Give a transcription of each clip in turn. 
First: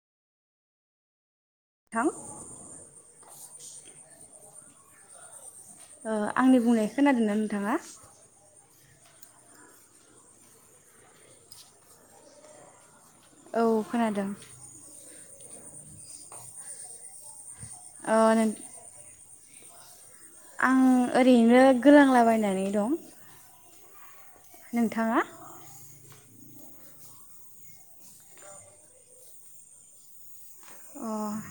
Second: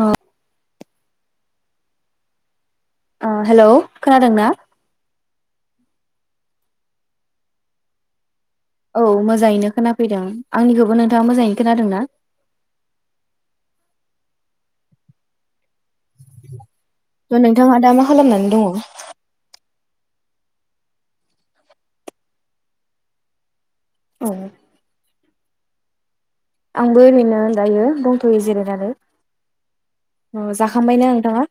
औ। नोंथां। ओ हेल' खोनादों ना? ओ आंनि बुंनाय खोनादोंना नोंथाङा? औ मोजाङैनो खोनाफैदों आंनिखौबो नोंथाङा मोजाङैनो खोनादोंना? औ खोनादों। नोंथाङा दा मा ओ नों खालामनानै दङ? आं ओरैनो गोलांलाबायनानै दं। औ नोंथाङा? आंबो ओरैनो दायो दंथ'यो जिरायनानै। अ जाखांबाय अ ना नोंथाङा?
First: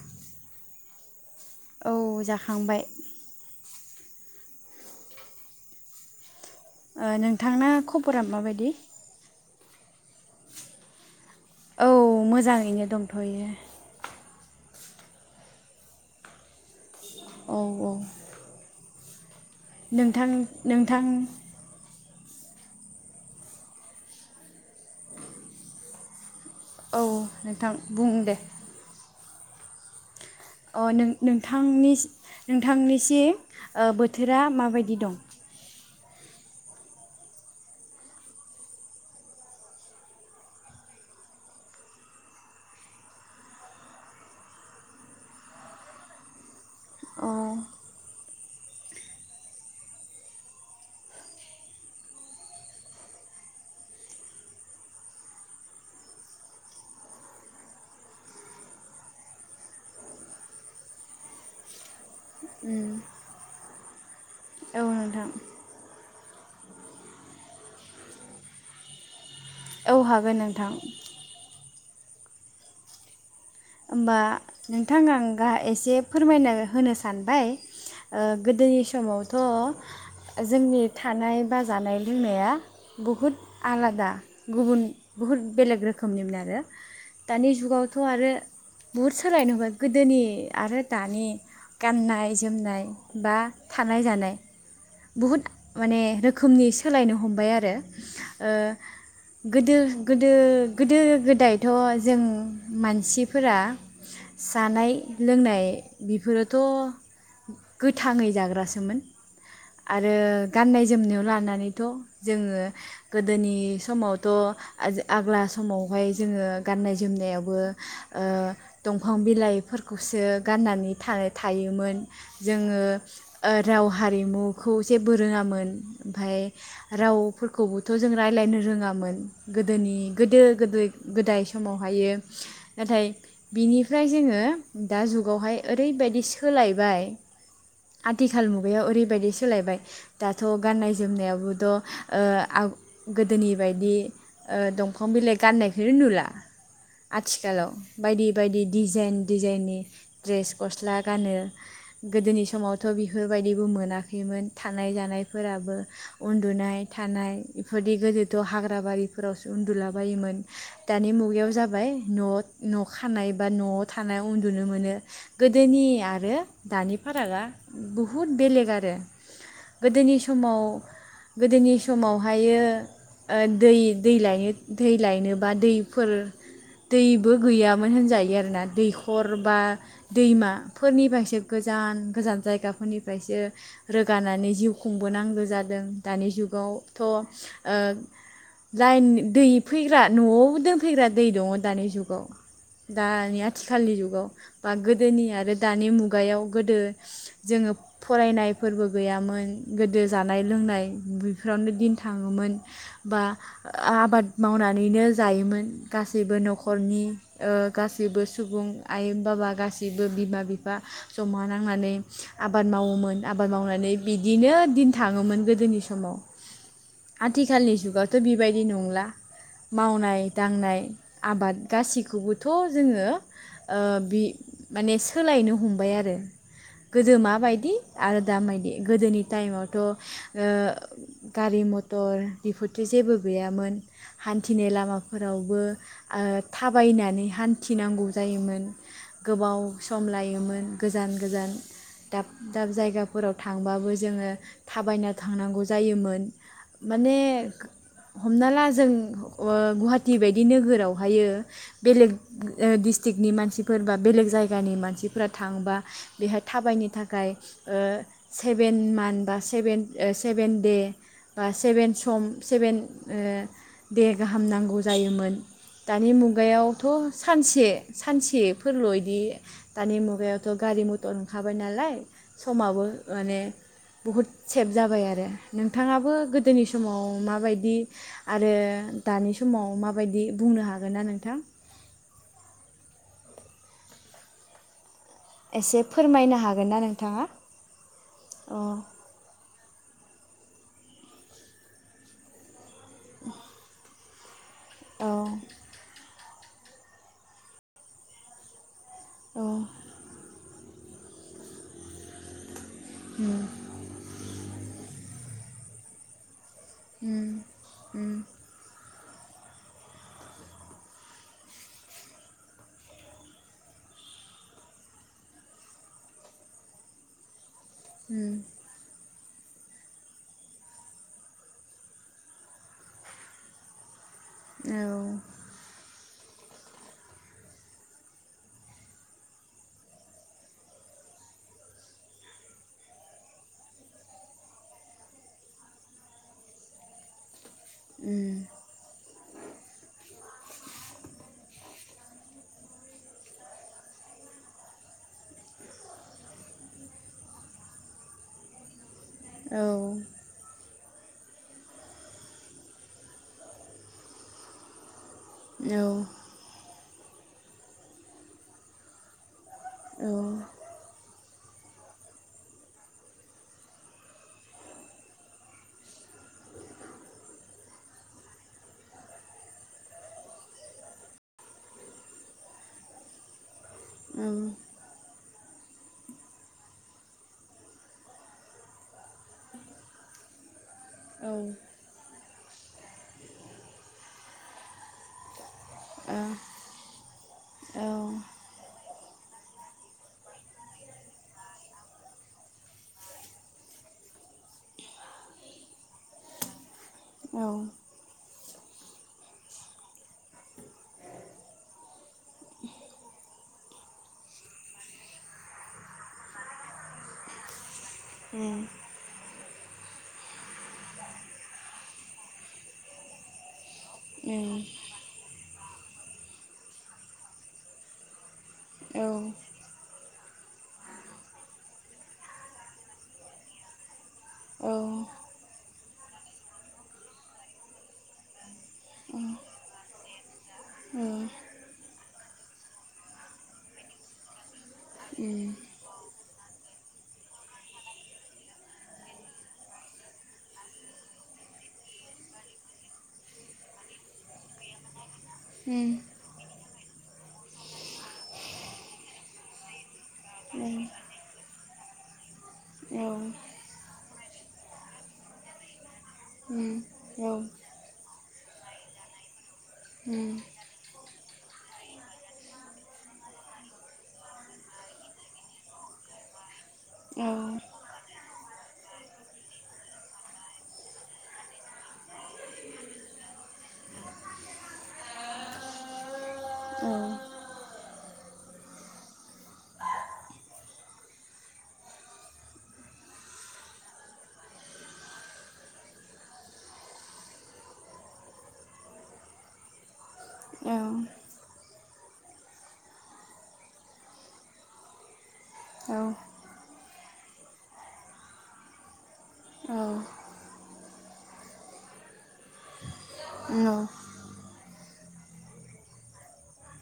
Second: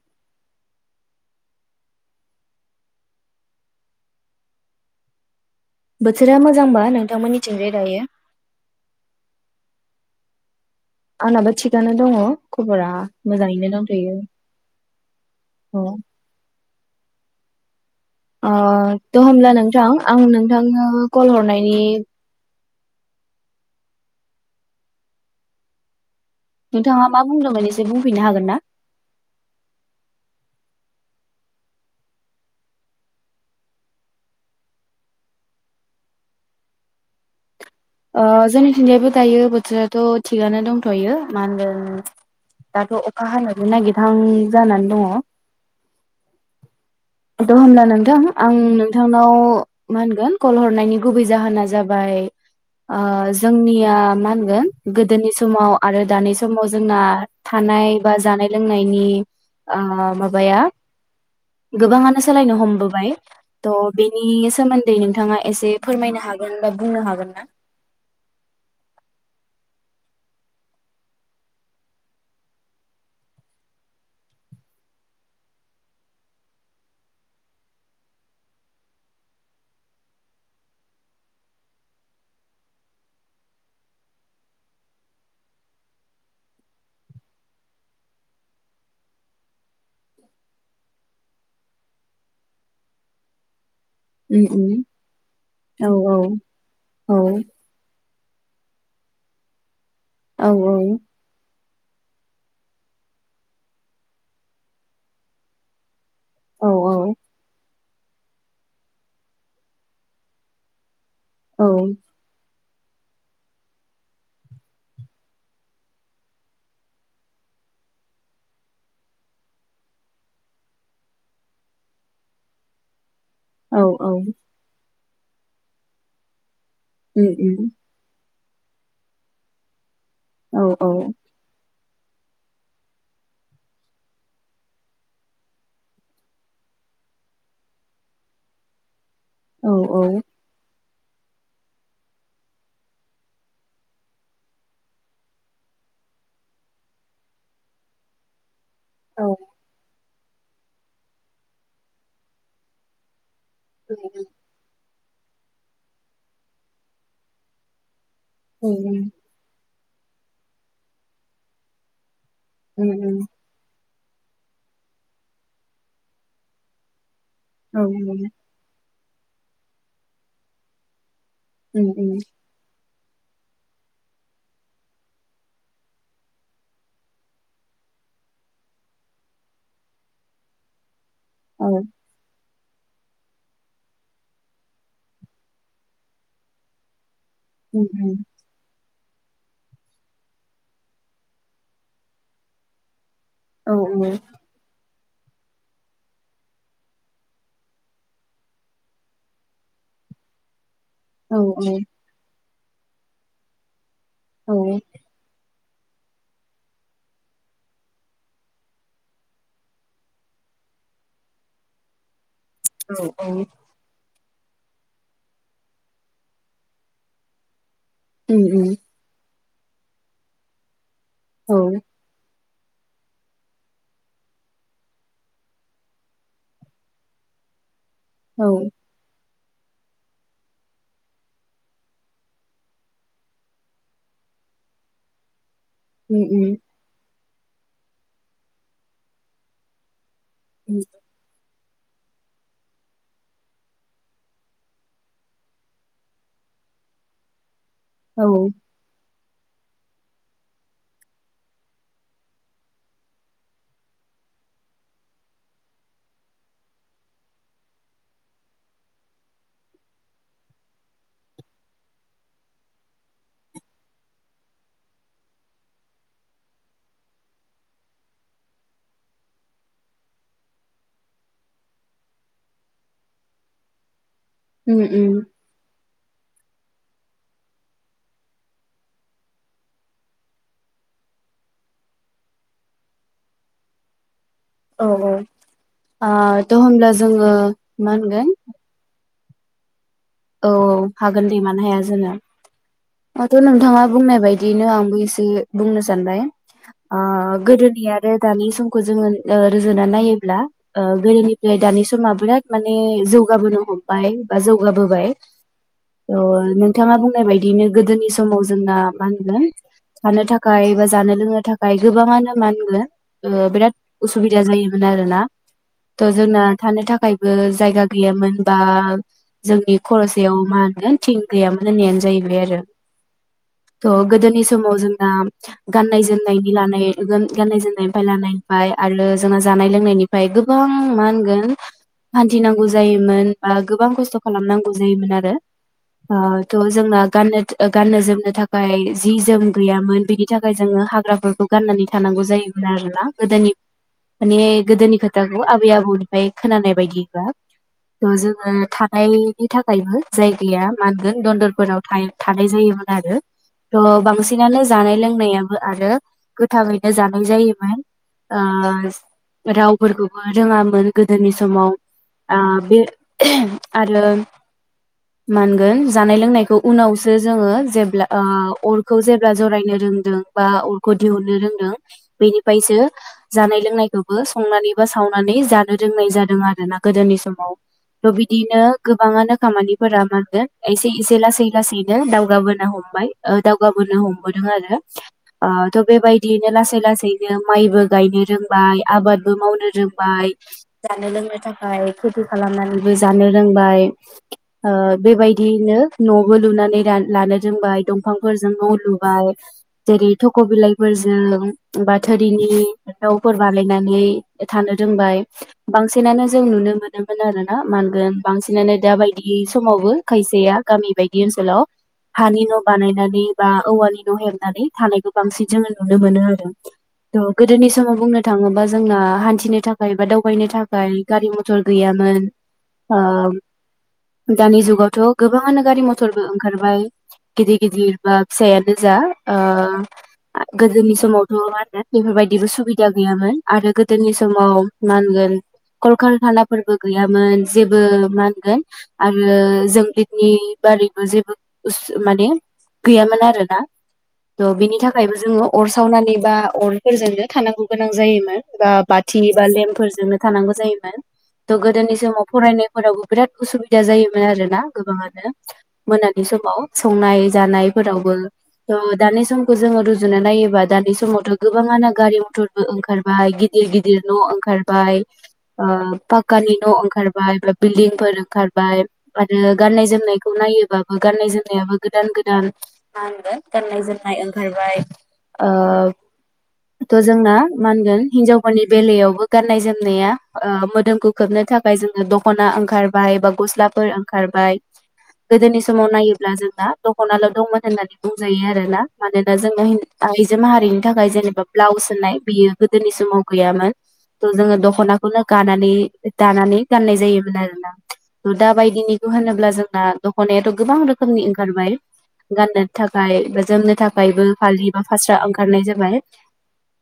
औ जाखांबाय। बोथोरा मोजांबा ओ नोंथांना नोंथांमोननिथिंजाय दायो? खबरा माबायदि? आंनाबो औ थिगानो दङ मोजाङैनो खबरा दंथ'यो मोजाङैनो दंथ'यो। औ। औ औ। ओ थ' होमब्ला नोंथां आं नोंथांनो कल हरनायनि औ नोंथाङा मा बुंदोंमोन नोंथां एसे बुं बुंफिननो दे हागोन ना? अ नो नोंथांनि नोंथांनिसि ओ बोथोरा माबायदि दं? ओ जोंनिथिंजायबो दायो बोथोराथ' थिगनो दंथ'यो मा होनगोन? दाथ' अखा हानायानो नागिरहां जानानै दङ। अ त होनब्ला नोंथां आं नोंथांनाव मा होनगोन कल हरनायनि गुबै जाहोना जाबाय बाय ओ जोंनिया मा होनगोन गोदोनि समाव आरो दानि समाव जोंना था नाय बा जानाय लोंनायनि ओ माबाया गोबाङानो सोलायनो हमबोबाय थह बेनि औ सोमोन्दै नोंथां नोंथाङा एसे फोरमायनो हागोन बा बुंनो हागोन ना? औ हागोन नोंथां। होमबा नोंथां आं गाह एसे फोरमायना होनो सानबाय। ओ गोदोनि समावथ' जोंनि थानाय बा जानाय लोंनाया बुहुद आलादा गुबुन बुहुत बेलेग रोखोमनिमोन आरो दानि जुगावथ' आरो बुहुद सोलायनो हुबाय गोदोनि आरो दानि गाननाय जोमनाय बा थानाय जानाय उम उम बुहुद औ माने रोखोमनि औ सोलायनो हमबाय आरो। ओ गोदो गोदो औ गोदो गोदायथ' जों मानसि फोरा जानाय लोंनाय बेफोरोथ' औ गोथाङै जाग्रासोमोन आरो गाननाय जोमनायाव औ लानानैथ' जोङो गोदोनि समावथ' ओ आग्ला समावहाय जोङो गाननाय जोमनायावबो ओ [inaudible] दंफां बिलाइफोरखौसो गाननानै था थायोमोन जोङो ओ औ राव औ हारिमुखौ जेबो रोङामोन ओमफाय उम उम रावफोरखौबोथ' जों रायलायनो रोङामोन गोदोनि गोदो औ गोदो औ गोदाय समावहायो नाथाय बिनिफ्राय जोङो दा जुगावहाय ओरैबायदि सोलायबाय आथिखाल मुगायाव ओरैबायदि सोलायबाय औ दाथ' गाननाय जोमनायावबोथ' ओ आ गोदोनि बायदि ओ दंफां बिलाइ गाननायखौनो नुला आथिखालाव बायदि बायदि डिजाइन औ डिजाइननि द्रेस गस्ला गानो गोदोनि समावथ' बेफोरबायदिबो औ मोनाखैमोन थानाय जाना नाय फोराबो‌ उन्दुनाय थानाय बेफोरदि गोदोथ' हाग्रा बारिफोराव सो उन्दुला बायोमोन दानि मुगायाव जाबाय न' न' औ खानाय बा न' थानायाव उन्दुनो मोनो गोदोनि आरो दानि फारागा औ बुहुद बेलेग आरो गोदोनि समाव गोदोनि औ समावहायो ओ दै दै लायनो दै लायनो बा दैफोर दै बो गैयामोन होनजायो आरोना दैखर बा दैमाफोरनि बाय से गोजान गोजान जायगा फोरनिफ्रायसो रोगानानै जिउ खुंबोनांगौ जादों दानि जुगावथ' ओ लाइन दै फैग्रा न'आव दोनफैग्रा दै दङ' दानि जुग दानि आथिखालनि जुगाव बा गो गोदोनि आरो दानि मुगायाव गोदो जोङो फरायनायफोरबो गैयामोन गोदो जानाय लोंनाय औ बेफोरावनो दिन थाङोमोन बा आबाद मावनानैनो जायोमोन गासैबो न'खर खरनि गासैबो सुबुं आय बाबा गाैबो बिमा बिफा जमा नां नानै आबाद मावोमोन आबाद मावनानै बिदिनो दिन थाङोमोन गोदोनि समाव आथिखालनि जुग गाथ' बेबायदि नंला मावनाय दांनाय आबाद गासिखौबो थ' जोङो ओ बि माने सोलायनो हमबाय आरो गोदो माबायदि आरो दा मायदि गोदोनि टाइमावथ' ओ गारि मटर बिफोरथि जेबो गैयामोन हान्थिनाय लामाफोरावबो आ थाबायनानै हान्थिनांगौ जायोमोन गोबाव समलाय योमोन गोजान गोजान दाब दाब जायगाफोराव थांबाबो जोङो थाबायना थांनांगौ जायोमोन माने हमना ला जों ओ गुवाहाटि बायदि नोगोराव बेवहायो बेलेग ओ डिस्ट्रिकनि मानसिफोर बा बेलेग जायगानि मानसिफोरा थांबा बेहाय थाबायनो थाखाय ओ सेभेन मान बा सेेभेन ओ सेभेन दे बा सेभेन सम सेभेन ओ दे गाहाम नांगौ जायोमोन। दानि मुगायावथ' सानसे सानसेफोरल' इदि दानि मुगायावथ' गारि मटर ओंखारबाय नालाय समाबो माने बुहुद सेभ जाबाय आरो औ नोंथाङाबो गो‌ दोनि समाव माबायदि आरो दानि समाव माबायदि बुंनो हागोन ना नोंथां औ औ एसे आ फोरमायनो थ' हागोन ना होमब्ला नोंथाङा जोङो मा होनगोन अ औ औ हागोन दे मानो हाया जानो ओ थ' नोंथाङा बुंनाय बायदि दिनो आंबो औ एसे बुंनो सानबाय आ गोदोनि आरो दानि सम जोङो उम रोजुना औ नायोब्ला ओ गोदोनिफ्राय दानि समा बिराद माने जौगाबोनो हमबाय बा जौगाबोबाय औ नोंथाङा बुंनाय बायदियैनो गोदोनि समाव जोंना मा होनगोन थानो थाखाय बा जानो लोंनो थाखाय गोबाङानो मान होनगोन ओ बिराद उसुबिदा जायोमोन आरोना थ' जोंना थानो थाखायबो जायगा उम गैयामोन बा जोंनि खर' सायाव मा होनगोन थिं गैयामोन होननायानो जाहैबाय आरो थ' गोदो‌ बि समाव औ जों दा गाननाय जोम। नायनि लानाय गोन गाननाय जोमनायनिफ्राय लानायनिफ्राय आरो जोंना जानाय लोंनायनिफ्राय गोबां मान गोन हानथिनांगौ जायोमोन बा गोबां खस्थ' खालामनांगौ। जायोमोन आरो ओ थ' जोंना गानो गाननो जोमनो थाखाय। जि जोम गैयामोन बेनि थाखाय जोङो हाग्राफोरखौ गाननानै थानांगौ जायोमोन आरोना गोदोनि। माने गोदोनि खोथाखौ आबै आबौनिफ्राय खोनानाय बायदिबा थ' जोङो थानायनि औ थाखायबो जायगाया मानगोन दन्दरफोराव थाय थानाय जायोमोन आरो थ' बांसिनानो जानाय लों नायाबो आरो गोथाङैनो जानाय जायोमोन। ओ रावफोरखौबो ओ रोङामोन गोदोनि समाव आ बे आरो [inaudible] मोनगोन जानाय लोंनायखौ उनावसो जोङो जेब्ला ओ अरखौ जेब्ला जरायनो रों बा अरखौ दिहुननो रोंदों बेनिफायसो जानाय लोंनायखौबो संनानै बा सावनानै जा नो रोंनाय जादों आरोना गोदोनि समाव थ' बिदिनो गोबाङानो खामानिफोरा मा होनगोन एसे एसे औ उम औ लासै लासैनो दावगाबोनो हमबाय ओ दावगाबोनो हमबोदों आरो‌। ओ त' बेबायदियैनो लासै लासैनो माइबो गायनो रोंबाय आबादबो मावनो रोंबाय जानो लोंनो थाखाय खेथि खालामनानैबो जानो रोंबाय। ओ बेबायदियैनो न'बो लुनानै रा लानो रोंबाय दंफांफोरजों न' लु लुबाय जेरै थख' बिलाइफोरजों बा थोरिनि दाउफोर बानायना नै थानो रोंबाय बांसिनानो जों नुनो मोनोमोन आरोना मा होनगोन बांसिनानो बायदि समावबो खायसेया गामि बायदि ओनसोलाव हानि न' बानायनानै बा औवानि न' हेबनानै थानायखौ बांसिन जोङो नुनो मोनो आरो त' गोदोनि समाव बुंनो थाङोबा जोंना हान्थिनो थाख खाय बा दावबायनो थाखाय गारि मथर गैयामोन ओम दानि जुगावथ' गोबाङानो गारि मथरबो ओंखारबाय गिदिर गिदिर बा [unintelligible] नोजा ओ गोदोनि समावथ' उम मा होनो बेफोरबायदिबो सुबिदा गैयामोन आरो गोदोनि समाव मा होनगोन कलकारखानाफोरबो गैयामोन जेबो मान गोन आरो जों बिदनि बारैबो जेबो उसु माने गैयामोन आरो ना त' बिनि थाखायबो जोङो अर औ सावनानै बा अर फोरजोंनो थानांगौ गोनां जायोमोन बा बाथिनि बा लेम्पफोरजोंनो थानांगौ जायोमोन। थ' गोदोनि समाव फरायनायफोरावबो बिराद उसुबिदा जायोमोन आरोना गोबाङानो। मोनानि समाव उम औ संनाय जानायफोरावबो थ' दानि सम खौ जोङो रुजुनो नायोबा दानि समावथ' गोबाङानो गारि मथरबो ओंखारबाय गिदिर गिदिर न' ओंखारबाय ओ पाक्कानि न' ओंखारबाय बा बिल्दिं फोर ओंखारबाय आरो गाननाय-जोमनायखौ नायोबाबो गाननाय-जोमनायाबो गोदान गोदान मानगोन गाननाय जोमनाय ओंखारबाय ओ थ' जोंना मानगोन हिनजावफोरनि बेलायावबो गाननाय जोमनाया ओ मोदोमखौ खोबनो थाखाय जोंना दख'ना ओंखार बायबा गस्लाफोर ओंखारबाय। गोदोनि समाव नायोब्ला जों दा दख'नाल' दंमोन होननानै बुंजायो आरोना मानोना जोंनो हिन आइजो औ माहारिनि थाखाय जेनेबा ब्लाउस होननाय बियो गोदोनि समाव गैयामोन थ' जोङो दख'नाखौनो गानानै दानानै गाननाय जायोमोन आरोना दा बायदिनिखौ होनोब्ला औ जोंना दख'नायाथ' गोबां रोखोमनि ओंखारबाय गाननो थाखाय बा जोमनो औ थाखायबो फालि फास्रा ओंखारनाय जाबाय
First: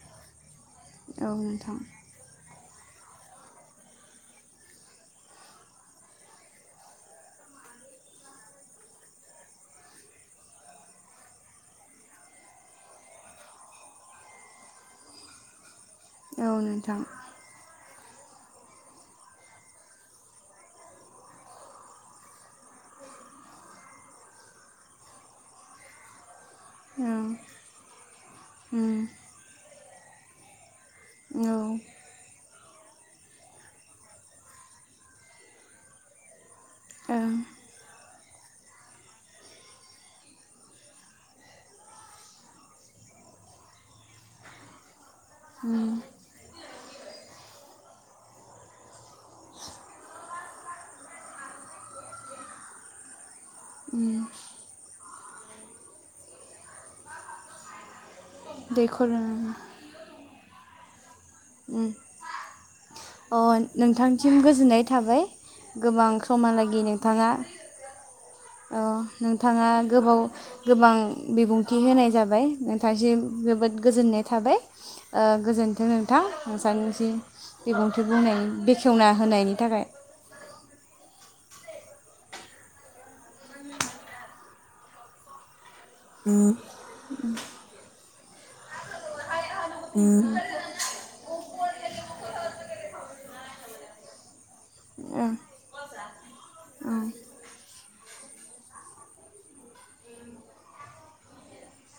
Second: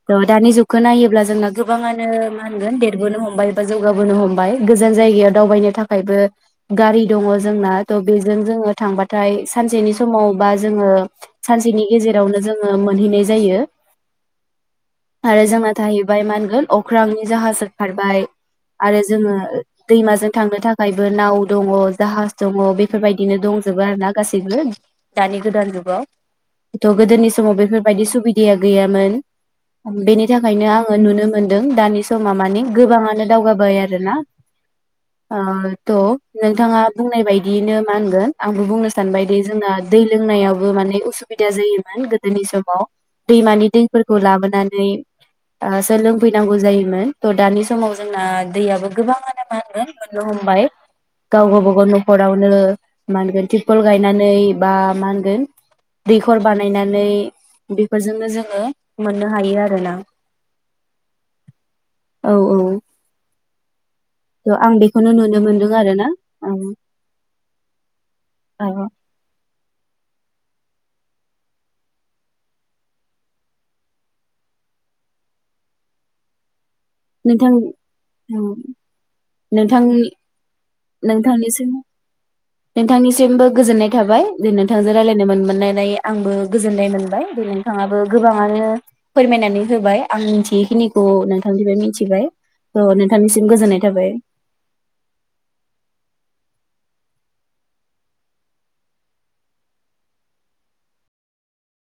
थ' दानि जुग खो नायोब्ला औ जोंना नोंथां गोबाङानो मा होनगोन बे हमबाय बा जौगाबोनो हमबाय गोजान जायगायाव दावबायनो थाख खायबो गारि दङ जोंना थ' बेजों जोङो थांबाथाय सानसेनि समाव बा जोङो सानसेनि गेजेरावनो जोङो मोनहैनाय जायो आरो जों थाहैबाय मा औ होनगोन नोंथां अख्रांनि जाहास खारबाय आरो जोङो दैमाजों थांनो थाख नाव दङ जाहाज दङ बेफोरबायदिनो दंजोबो आरो ना गासैबो दानि गोदान जुगाव थ' ओं गोदोनि समाव बेफोरबायदि सुबिदाया गैयामोन बेनि थाखायनो आं आङो नुनो औ मोनदों दानि समा मानि गोबाङानो दावगाबाय आरोना थ' नोंथाङा बुंनाय ओं बायदियैनो मा होनगोन आंबो बुंनो सानबाय दे जोंना दै लोंनायावबो माने उसुबिदा जायोमोन गोदोनि समाव दैमानि दैफोरखौ लाबोनानै सोलोंफैनांगौ जायो। थ' दानि समाव जोंना दैयाबो गोबाङानो मा होनगोन मोननो हमबाय गाव बागाव न'खरावनो मा होनगोन तिपल गायनानै बा मा होनगोन दैखर बानायनानै बेफोर जोङो दैखर मोननो हायो उम आरोना औ औ अ नोंथांसिम थ' आं गोजोननाय बेखौनो थाबाय नुनो मोनदों आरो ना गोबां औ समालागि नोंथाङा अ नोंथाङा गोबाव गो गोबां बिबुंथि होनाय जाबाय नोंथांसिम जोबोद गोजोननाय थाबाय गो नोंथां आं नोंथां बिबुंथि औ बुंनायनि बेखेवना होनायनि थाखाय नोंथांनि नोंथांनिसिमबो गोजोननाय थाबाय नोंथांजों राय्लायनो मोननाय। आंबो गोजोननाय मोनबाय बे नोंथाङाबो गोबाङानो फोरमायनानै होबाय आं मिथियखिनिखौ। औ मिथिबाय नोंथांनिसिम गोजोननाय थाबाय। ओं ओं